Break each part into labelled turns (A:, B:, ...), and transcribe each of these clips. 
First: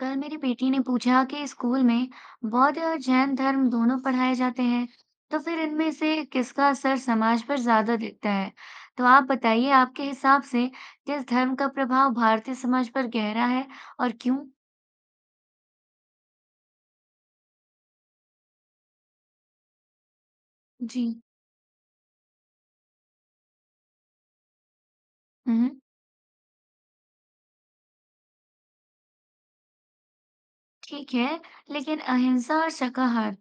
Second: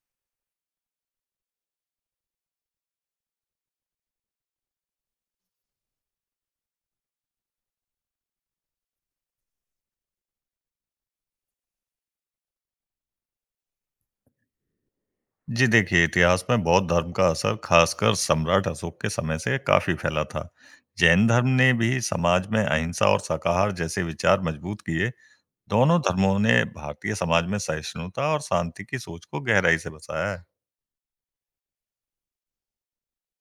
A: कल मेरी बेटी ने पूछा कि स्कूल में बौद्ध और जैन धर्म दोनों पढ़ाए जाते हैं, तो फिर इनमें से किसका असर समाज पर ज्यादा दिखता है? तो आप बताइए, आपके हिसाब से किस धर्म का प्रभाव भारतीय समाज पर गहरा है और क्यों?
B: जी देखिए, इतिहास में बौद्ध धर्म का असर खासकर सम्राट अशोक के समय से काफ़ी फैला था।
A: जी।
B: जैन धर्म ने भी समाज में अहिंसा और शाकाहार जैसे विचार मजबूत किए।
A: हम्म।
B: दोनों धर्मों ने भारतीय समाज में सहिष्णुता और शांति की सोच को गहराई से बसाया है।
A: ठीक है, लेकिन अहिंसा और शाकाहार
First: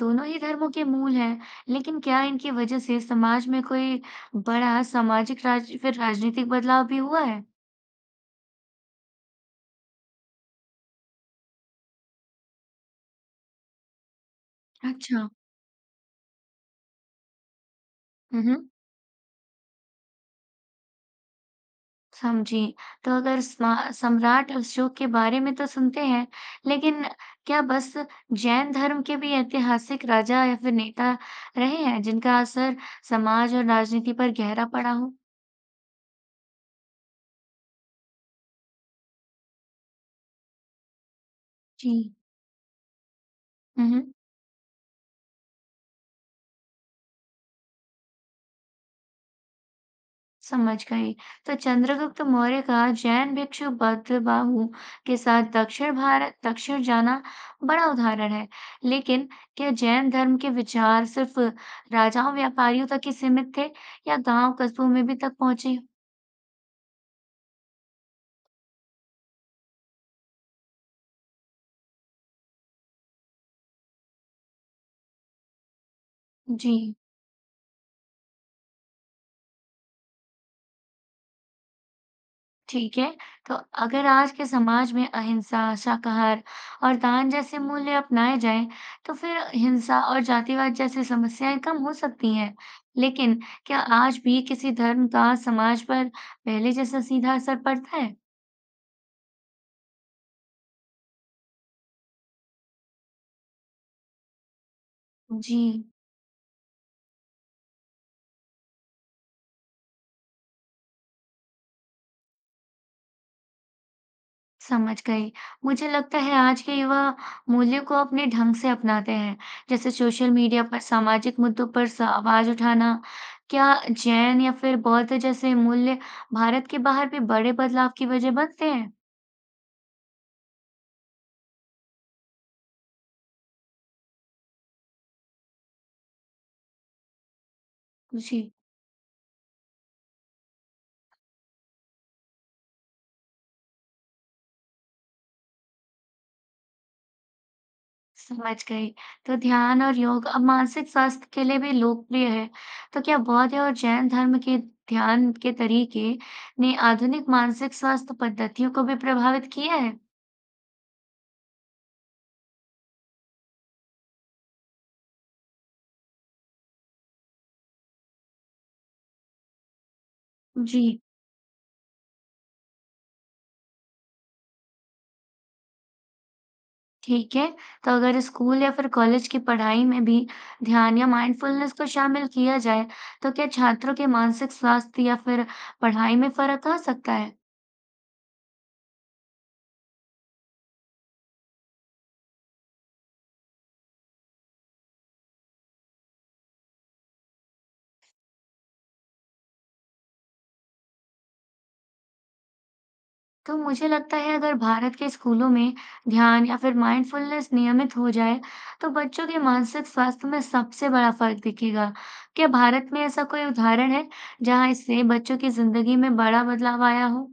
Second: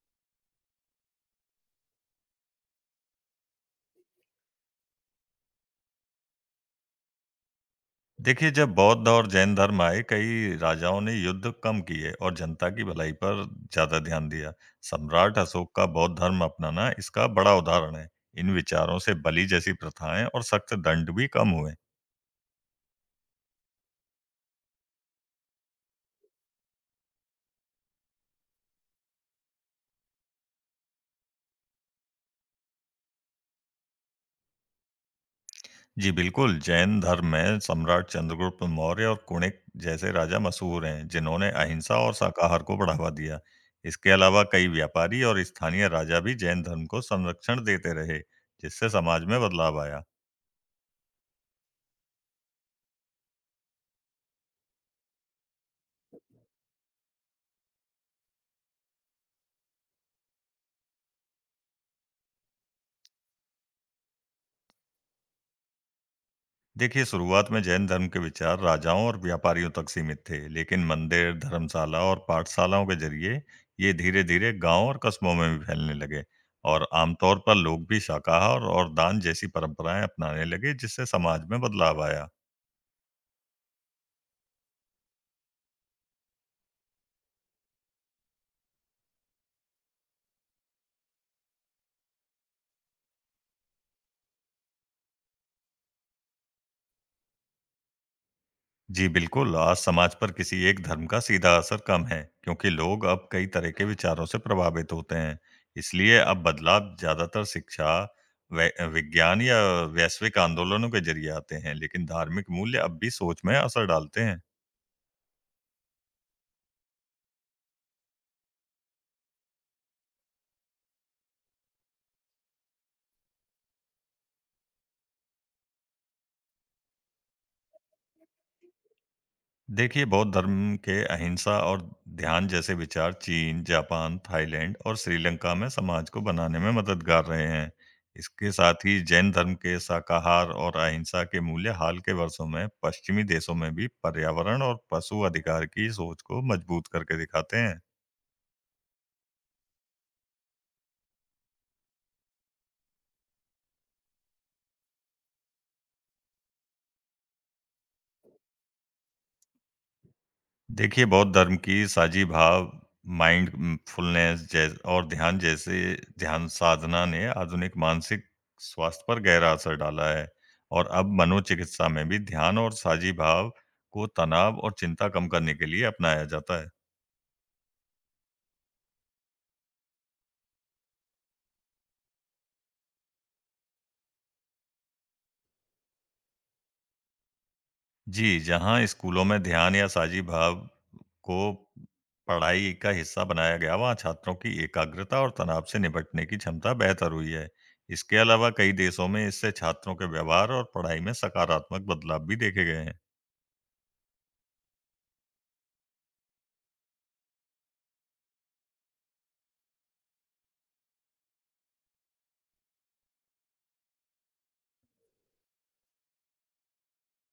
A: दोनों ही धर्मों के मूल हैं, लेकिन क्या इनकी वजह से समाज में कोई बड़ा सामाजिक फिर राजनीतिक बदलाव भी हुआ है?
B: देखिए, जब बौद्ध और जैन धर्म आए, कई राजाओं ने युद्ध कम किए और जनता की भलाई पर ज़्यादा ध्यान दिया।
A: अच्छा।
B: सम्राट अशोक का बौद्ध धर्म अपनाना इसका बड़ा उदाहरण है। इन
A: हम्म।
B: विचारों से बलि जैसी प्रथाएं और सख्त दंड भी कम हुए।
A: समझी। तो अगर स्मा सम्राट अशोक के बारे में तो सुनते हैं, लेकिन क्या बस जैन धर्म के भी ऐतिहासिक राजा या फिर नेता रहे हैं, जिनका असर समाज और राजनीति पर गहरा पड़ा हो?
B: जी बिल्कुल, जैन धर्म में सम्राट चंद्रगुप्त मौर्य और कुणिक जैसे राजा मशहूर हैं, जिन्होंने
A: जी।
B: अहिंसा और शाकाहार को बढ़ावा दिया।
A: हुँ, हुँ।
B: इसके अलावा कई व्यापारी और स्थानीय राजा भी जैन धर्म को संरक्षण देते रहे, जिससे समाज में बदलाव आया।
A: समझ गई। तो चंद्रगुप्त मौर्य का जैन भिक्षु बद्धबाहु के साथ दक्षिण जाना बड़ा उदाहरण है। लेकिन क्या जैन धर्म के विचार सिर्फ राजाओं व्यापारियों तक ही सीमित थे या गांव कस्बों में भी तक पहुंचे?
B: देखिए, शुरुआत में जैन धर्म के विचार राजाओं और व्यापारियों तक सीमित थे, लेकिन मंदिर, धर्मशाला और पाठशालाओं के जरिए ये धीरे-धीरे गांव और कस्बों में भी फैलने लगे।
A: जी।
B: और आमतौर पर लोग भी शाकाहार और दान जैसी परंपराएं अपनाने लगे, जिससे समाज में बदलाव आया।
A: ठीक है। तो अगर आज के समाज में अहिंसा, शाकाहार और दान जैसे मूल्य अपनाए जाएं, तो फिर हिंसा और जातिवाद जैसी समस्याएं कम हो सकती हैं। लेकिन क्या आज भी किसी धर्म का समाज पर पहले जैसा सीधा असर पड़ता है?
B: जी बिल्कुल, आज समाज पर किसी एक धर्म का सीधा असर कम है, क्योंकि लोग अब कई तरह के विचारों से प्रभावित होते हैं।
A: जी।
B: इसलिए अब बदलाव ज़्यादातर शिक्षा, वै विज्ञान या वैश्विक आंदोलनों के ज़रिए आते हैं, लेकिन धार्मिक मूल्य अब भी सोच में असर डालते हैं।
A: समझ गई। मुझे लगता है आज के युवा मूल्यों को अपने ढंग से अपनाते हैं, जैसे सोशल मीडिया पर सामाजिक मुद्दों पर स आवाज़ उठाना। क्या जैन या फिर बौद्ध जैसे मूल्य भारत के बाहर भी बड़े बदलाव की वजह बनते हैं?
B: देखिए, बौद्ध धर्म के अहिंसा और ध्यान जैसे विचार चीन, जापान, थाईलैंड और श्रीलंका में समाज को बनाने में मददगार रहे हैं।
A: जी।
B: इसके साथ ही जैन धर्म के शाकाहार और अहिंसा के मूल्य हाल के वर्षों में पश्चिमी देशों में भी पर्यावरण और पशु अधिकार की सोच को मजबूत करके दिखाते हैं।
A: समझ गई। तो ध्यान और योग अब मानसिक स्वास्थ्य के लिए भी लोकप्रिय है। तो क्या बौद्ध और जैन धर्म के ध्यान के तरीके ने आधुनिक मानसिक स्वास्थ्य पद्धतियों को भी प्रभावित किया है?
B: देखिए, बौद्ध धर्म की साझी भाव, माइंडफुलनेस जैसे ध्यान साधना ने आधुनिक मानसिक स्वास्थ्य पर गहरा असर डाला है
A: जी।
B: और अब मनोचिकित्सा में भी ध्यान और साझी भाव को तनाव और चिंता कम करने के लिए अपनाया जाता है।
A: ठीक है, तो अगर स्कूल या फिर कॉलेज की पढ़ाई में भी ध्यान या माइंडफुलनेस को शामिल किया जाए, तो क्या छात्रों के मानसिक स्वास्थ्य या फिर पढ़ाई में फर्क आ सकता है?
B: जी, जहाँ स्कूलों में ध्यान या साझी भाव को पढ़ाई का हिस्सा बनाया गया, वहाँ छात्रों की एकाग्रता और तनाव से निपटने की क्षमता बेहतर हुई है। इसके अलावा कई देशों में इससे छात्रों के व्यवहार और पढ़ाई में सकारात्मक बदलाव भी देखे गए हैं।
A: तो मुझे लगता है अगर भारत के स्कूलों में ध्यान या फिर माइंडफुलनेस नियमित हो जाए, तो बच्चों के मानसिक स्वास्थ्य में सबसे बड़ा फर्क दिखेगा। क्या भारत में ऐसा कोई उदाहरण है, जहां इससे बच्चों की जिंदगी में बड़ा बदलाव आया हो?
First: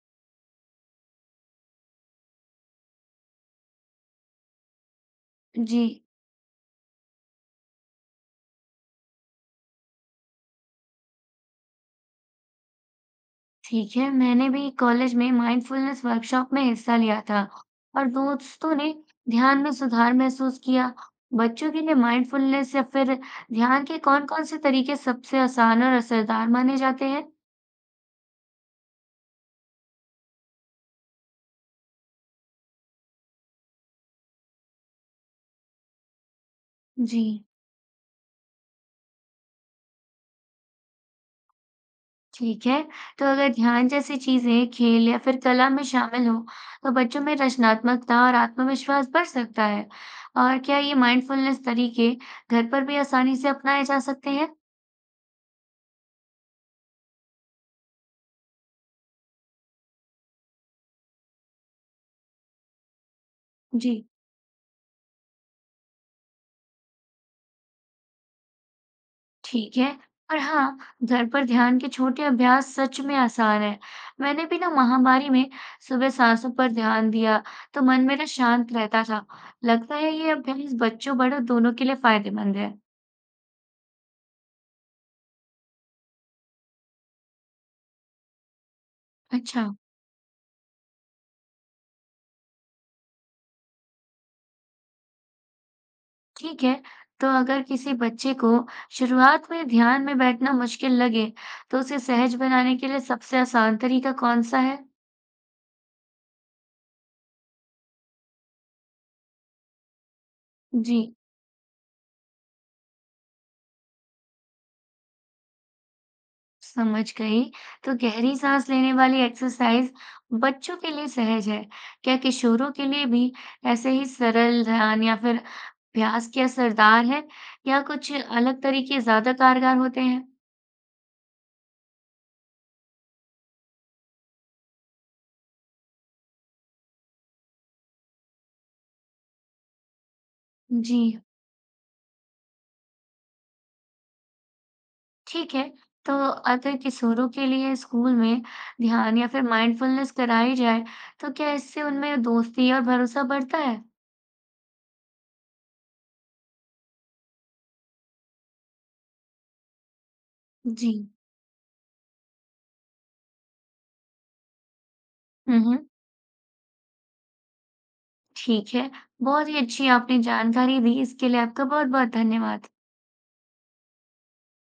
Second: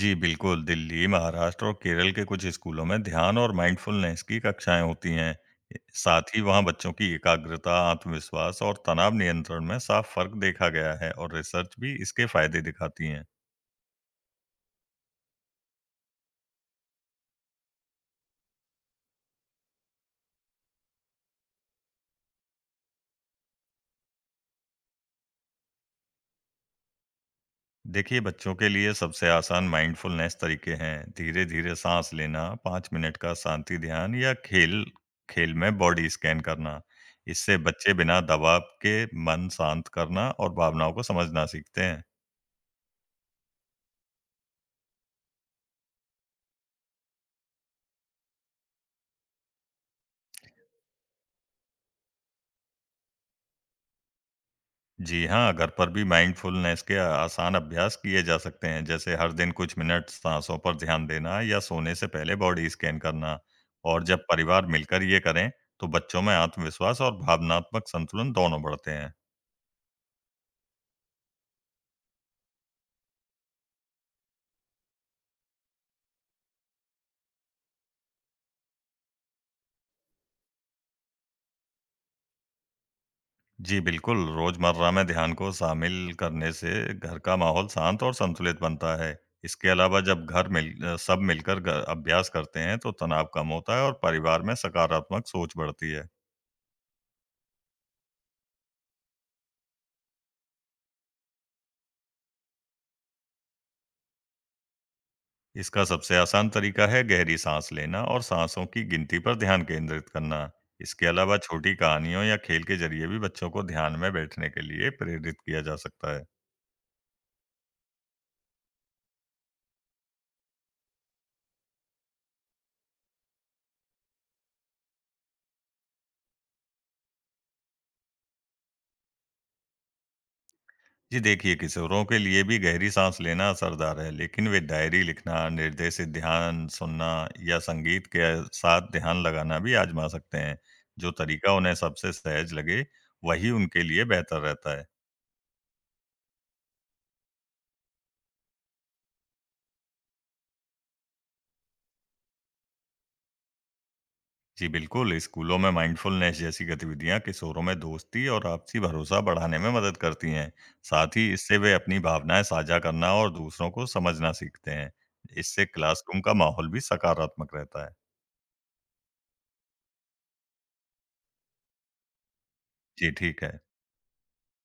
B: जी, बिल्कुल, दिल्ली, महाराष्ट्र और केरल के कुछ स्कूलों में ध्यान और माइंडफुलनेस की कक्षाएँ होती हैं। ए,
A: जी।
B: साथ ही वहाँ बच्चों की एकाग्रता, आत्मविश्वास और तनाव नियंत्रण में साफ फ़र्क देखा गया है और रिसर्च भी इसके फ़ायदे दिखाती है।
A: ठीक है, मैंने भी कॉलेज में माइंडफुलनेस वर्कशॉप में हिस्सा लिया था और दोस्तों ने ध्यान में सुधार महसूस किया। बच्चों के लिए माइंडफुलनेस या फिर ध्यान के कौन-कौन से तरीके सबसे आसान और असरदार माने जाते हैं?
B: देखिए, बच्चों के लिए सबसे आसान माइंडफुलनेस तरीके हैं। धीरे-धीरे साँस लेना, 5 मिनट का शांति ध्यान या खेल खेल में बॉडी स्कैन करना।
A: जी।
B: इससे बच्चे बिना दबाव के मन शांत करना और भावनाओं को समझना सीखते हैं।
A: ठीक है, तो अगर ध्यान जैसी चीजें खेल या फिर कला में शामिल हो, तो बच्चों में रचनात्मकता और आत्मविश्वास बढ़ सकता है। और क्या ये माइंडफुलनेस तरीके घर पर भी आसानी से अपनाए जा सकते हैं?
B: जी हाँ, घर पर भी माइंडफुलनेस के आसान अभ्यास किए जा सकते हैं, जैसे हर दिन कुछ मिनट साँसों पर ध्यान देना या सोने से पहले बॉडी स्कैन करना।
A: जी।
B: और जब परिवार मिलकर ये करें, तो बच्चों में आत्मविश्वास और भावनात्मक संतुलन दोनों बढ़ते हैं।
A: ठीक है। और हाँ, घर पर ध्यान के छोटे अभ्यास सच में आसान है। मैंने भी ना महामारी में सुबह सांसों पर ध्यान दिया, तो मन मेरा शांत रहता था। लगता है ये अभ्यास बच्चों बड़ों दोनों के लिए फायदेमंद है।
B: जी, बिल्कुल, रोज़मर्रा में ध्यान को शामिल करने से घर का माहौल शांत और संतुलित बनता है।
A: अच्छा।
B: इसके अलावा जब सब मिलकर ग अभ्यास करते हैं, तो तनाव कम होता है और परिवार में सकारात्मक सोच बढ़ती है।
A: ठीक है। तो अगर किसी बच्चे को शुरुआत में ध्यान में बैठना मुश्किल लगे, तो उसे सहज बनाने के लिए सबसे आसान तरीका कौन सा है?
B: इसका सबसे आसान तरीका है गहरी साँस लेना और साँसों की गिनती पर ध्यान केंद्रित करना।
A: जी।
B: इसके अलावा छोटी कहानियों या खेल के ज़रिए भी बच्चों को ध्यान में बैठने के लिए प्रेरित किया जा सकता है।
A: समझ गई। तो गहरी साँस लेने वाली एक्सरसाइज बच्चों के लिए सहज है। क्या किशोरों के लिए भी ऐसे ही सरल ध्यान या फिर अभ्यास के असरदार है या कुछ अलग तरीके ज़्यादा कारगर होते हैं?
B: जी देखिए, किशोरों के लिए भी गहरी सांस लेना असरदार है, लेकिन वे डायरी लिखना, निर्देशित ध्यान सुनना या संगीत के साथ ध्यान लगाना भी आजमा सकते हैं।
A: जी।
B: जो तरीका उन्हें सबसे सहज लगे, वही उनके लिए बेहतर रहता है।
A: ठीक है। तो अगर किशोरों के लिए स्कूल में ध्यान या फिर माइंडफुलनेस कराई जाए, तो क्या इससे उनमें दोस्ती और भरोसा बढ़ता है?
B: जी बिल्कुल, स्कूलों में माइंडफुलनेस जैसी गतिविधियां किशोरों में दोस्ती और आपसी भरोसा बढ़ाने में मदद करती हैं।
A: जी।
B: साथ ही इससे वे अपनी भावनाएं साझा करना और दूसरों को समझना सीखते हैं।
A: हुँ,
B: इससे
A: हुँ।
B: क्लासरूम का माहौल भी सकारात्मक रहता है।
A: ठीक है। बहुत ही अच्छी आपने जानकारी दी। इसके लिए आपका बहुत-बहुत धन्यवाद।
B: जी ठीक है।